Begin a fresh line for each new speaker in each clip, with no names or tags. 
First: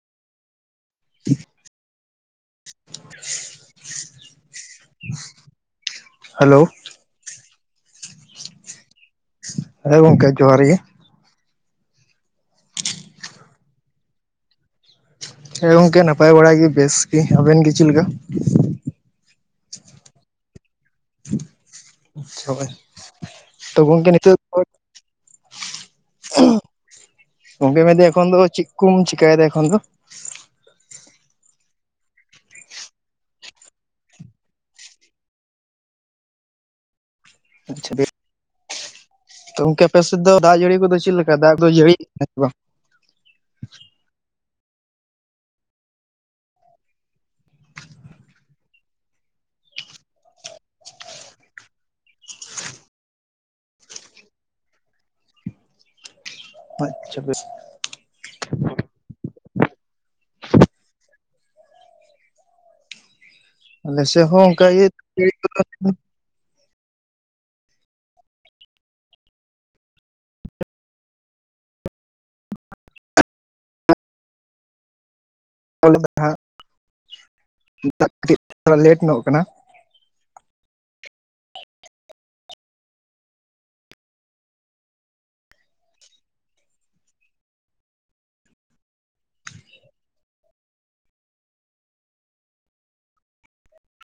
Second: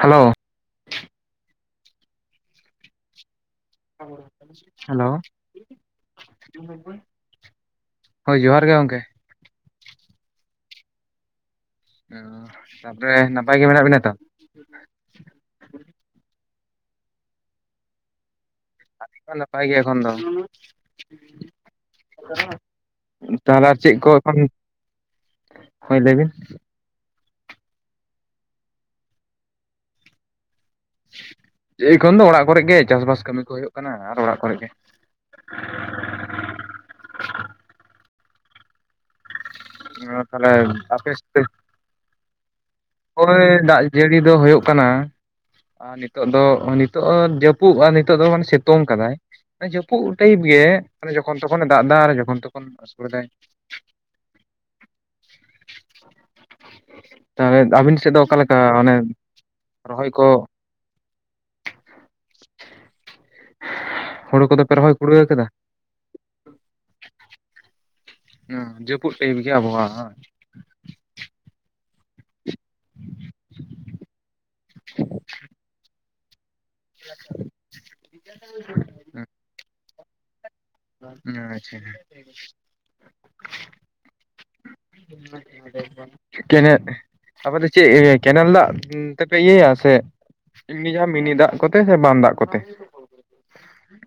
Hello
[inaudible]
[inaudible] hello
hello
ᱦᱳᱭ ᱡᱚᱦᱟᱨ ᱜᱮ ᱜᱚᱝᱠᱮ᱾
ᱦᱮᱸ ᱜᱚᱝᱠᱮ ᱡᱚᱦᱟᱨ ᱜᱮ᱾
ᱦᱩᱸ ᱛᱟᱯᱚᱨᱮ ᱱᱟᱯᱟᱭ ᱜᱮ ᱢᱮᱱᱟᱜ ᱵᱮᱱᱟ ᱛᱚ? [inaudible]
ᱦᱮᱸ ᱜᱚᱝᱠᱮ ᱱᱟᱯᱟᱭ ᱵᱟᱲᱟ ᱜᱤ ᱵᱮᱥ ᱜᱤ ᱟᱵᱮᱱ ᱜᱮ ᱪᱮᱜ ᱞᱮᱠᱟ?
ᱟᱞᱤᱧ ᱦᱚᱸ ᱱᱟᱯᱟᱭ ᱜᱮ ᱮᱠᱷᱚᱱ ᱫᱚ᱾
ᱦᱳᱭ
ᱛᱟᱦᱞᱮ ᱟᱨ
ᱛᱚ
ᱪᱤᱜ
ᱜᱚᱝᱠᱮ
ᱠᱚ
ᱱᱤᱛᱚᱜ
ᱮᱠᱷᱚᱱ ᱦᱳᱭ ᱞᱟᱹᱭ ᱵᱤᱱ᱾
ᱜᱚᱝᱠᱮ ᱢᱮᱱᱫᱟᱹᱧ ᱮᱠᱷᱚᱱ ᱫᱚ ᱪᱤᱜ ᱠᱚᱢ ᱪᱮᱠᱟ ᱭᱮᱫᱟ ᱮᱠᱷᱚᱱ ᱫᱚ?
ᱮᱠᱷᱚᱱ ᱫᱚ ᱚᱲᱟᱜ ᱠᱚᱨᱮ ᱜᱮ ᱪᱟᱥ ᱵᱟᱥ ᱠᱟᱹᱢᱤ ᱠᱚ ᱦᱩᱭᱩᱜ ᱠᱟᱱᱟ ᱟᱨ ᱚᱲᱟᱜ ᱠᱚᱨᱮ ᱜᱮ‌᱾
[inaudible] ᱛᱚ ᱜᱚᱝᱠᱮ ᱟᱯᱮ ᱥᱮᱜ ᱫᱚ
ᱛᱟᱦᱚᱞᱮ
ᱫᱟᱜ ᱡᱟᱹᱲᱤ ᱠᱚᱫᱚ
ᱟᱯᱮ
ᱪᱤᱜ ᱞᱮᱠᱟ ᱫᱟᱜ ᱫᱚ ᱡᱟᱹᱲᱤ ᱭᱮᱜᱟ ᱥᱮ ᱵᱟᱝ?
ᱯᱚᱨᱮ ᱫᱟᱜ ᱡᱟᱹᱲᱤ ᱫᱚ ᱦᱩᱭᱩᱜ ᱠᱟᱱᱟ ᱾ ᱟᱨ ᱱᱤᱛᱚᱜ ᱫᱚ ᱱᱤᱛᱚᱜ ᱡᱟᱹᱯᱩᱫ ᱟᱨ ᱱᱤᱛᱚᱜ ᱫᱚ ᱢᱟᱱᱮ ᱥᱤᱛᱩᱝ ᱠᱟᱫᱟᱭ ᱾ ᱡᱟᱹᱯᱩᱫ ᱴᱟᱭᱤᱯ ᱜᱮ ᱟᱱᱮ ᱡᱚᱠᱷᱚᱱ ᱛᱚᱠᱷᱚᱱᱮ ᱫᱟᱜ ᱮᱫᱟ ᱟᱨ ᱡᱚᱠᱷᱚᱱ ᱛᱚᱠᱷᱚᱱ ᱟᱹᱥᱩᱲᱮᱫᱟᱭ ᱾
ᱟᱪᱪᱷᱟ ᱵᱮᱥ
ᱛᱟᱦᱞᱮ ᱟᱵᱤᱱ ᱥᱮᱫ ᱫᱚ ᱚᱠᱟᱞᱮᱠᱟ ᱟᱱᱮ ᱨᱚᱦᱚᱭ ᱠᱚ?
ᱟᱞᱮᱥᱮᱫ ᱦᱚᱸ
ᱦᱩᱲᱩ ᱠᱚᱫᱚ ᱯᱮ
ᱚᱱᱠᱟᱜᱮ
ᱨᱚᱦᱚᱭ ᱠᱩᱲᱟᱹᱣ ᱠᱟᱫᱟ
᱾
ᱦᱚᱸ ᱡᱟᱹᱯᱩᱫ ᱴᱟᱭᱤᱯ ᱜᱮ ᱟᱵᱚᱦᱟᱣᱟ ᱫᱚ᱾ [inaudible]
[inaudible]
[inaudible]
[inaudible] ᱠᱟᱹᱴᱤᱡ ᱛᱷᱚᱲᱟ ᱞᱮᱴ ᱧᱚᱜ ᱠᱟᱱᱟ ᱾
ᱟᱪᱪᱷᱟ ᱾ [inaudible] ᱠᱮᱱᱮᱞ ᱟᱯᱮ ᱫᱚ ᱪᱮᱫ ᱠᱮᱱᱮᱞ ᱫᱟᱜ ᱛᱮᱯᱮ ᱤᱭᱟᱹᱭᱟ ᱥᱮ, ᱡᱟᱦᱟᱸ ᱢᱤᱱᱤ ᱫᱟᱜ ᱠᱚᱛᱮ ᱥᱮ ᱵᱟᱱ ᱫᱟᱜ ᱠᱚᱛᱮ?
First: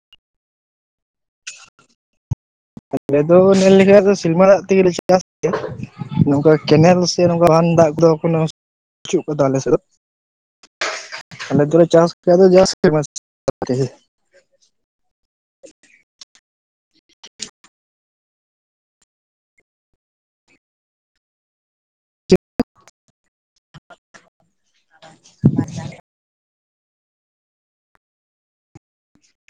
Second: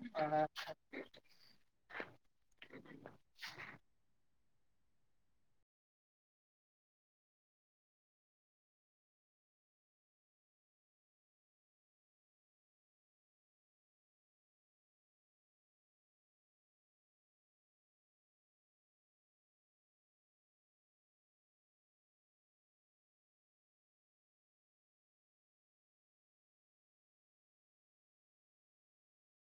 [unintelligible]
ᱟᱞᱮ ᱫᱚ ᱧᱮᱞ ᱞᱮᱠᱷᱟᱱ ᱫᱚ ᱥᱤᱞᱢᱟ ᱫᱟᱜ ᱛᱮᱜᱮᱞᱮ ᱪᱟᱥ ᱫᱚ ᱾ ᱱᱚᱝᱠᱟ ᱠᱮᱱᱮᱞ ᱥᱮ ᱱᱚᱝᱠᱟ ᱦᱟᱱ ᱫᱟᱜ ᱠᱚᱫᱚ ᱠᱳᱱᱳ ᱵᱪᱩᱜ ᱠᱟᱫᱟ ᱟᱞᱮ ᱥᱮᱫ ᱫᱚ ᱾ [inaudible] ᱪ [inaudible] ᱟᱨ ᱛᱮ [inaudible]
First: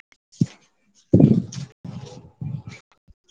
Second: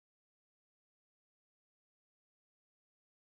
ᱚ [inaudible]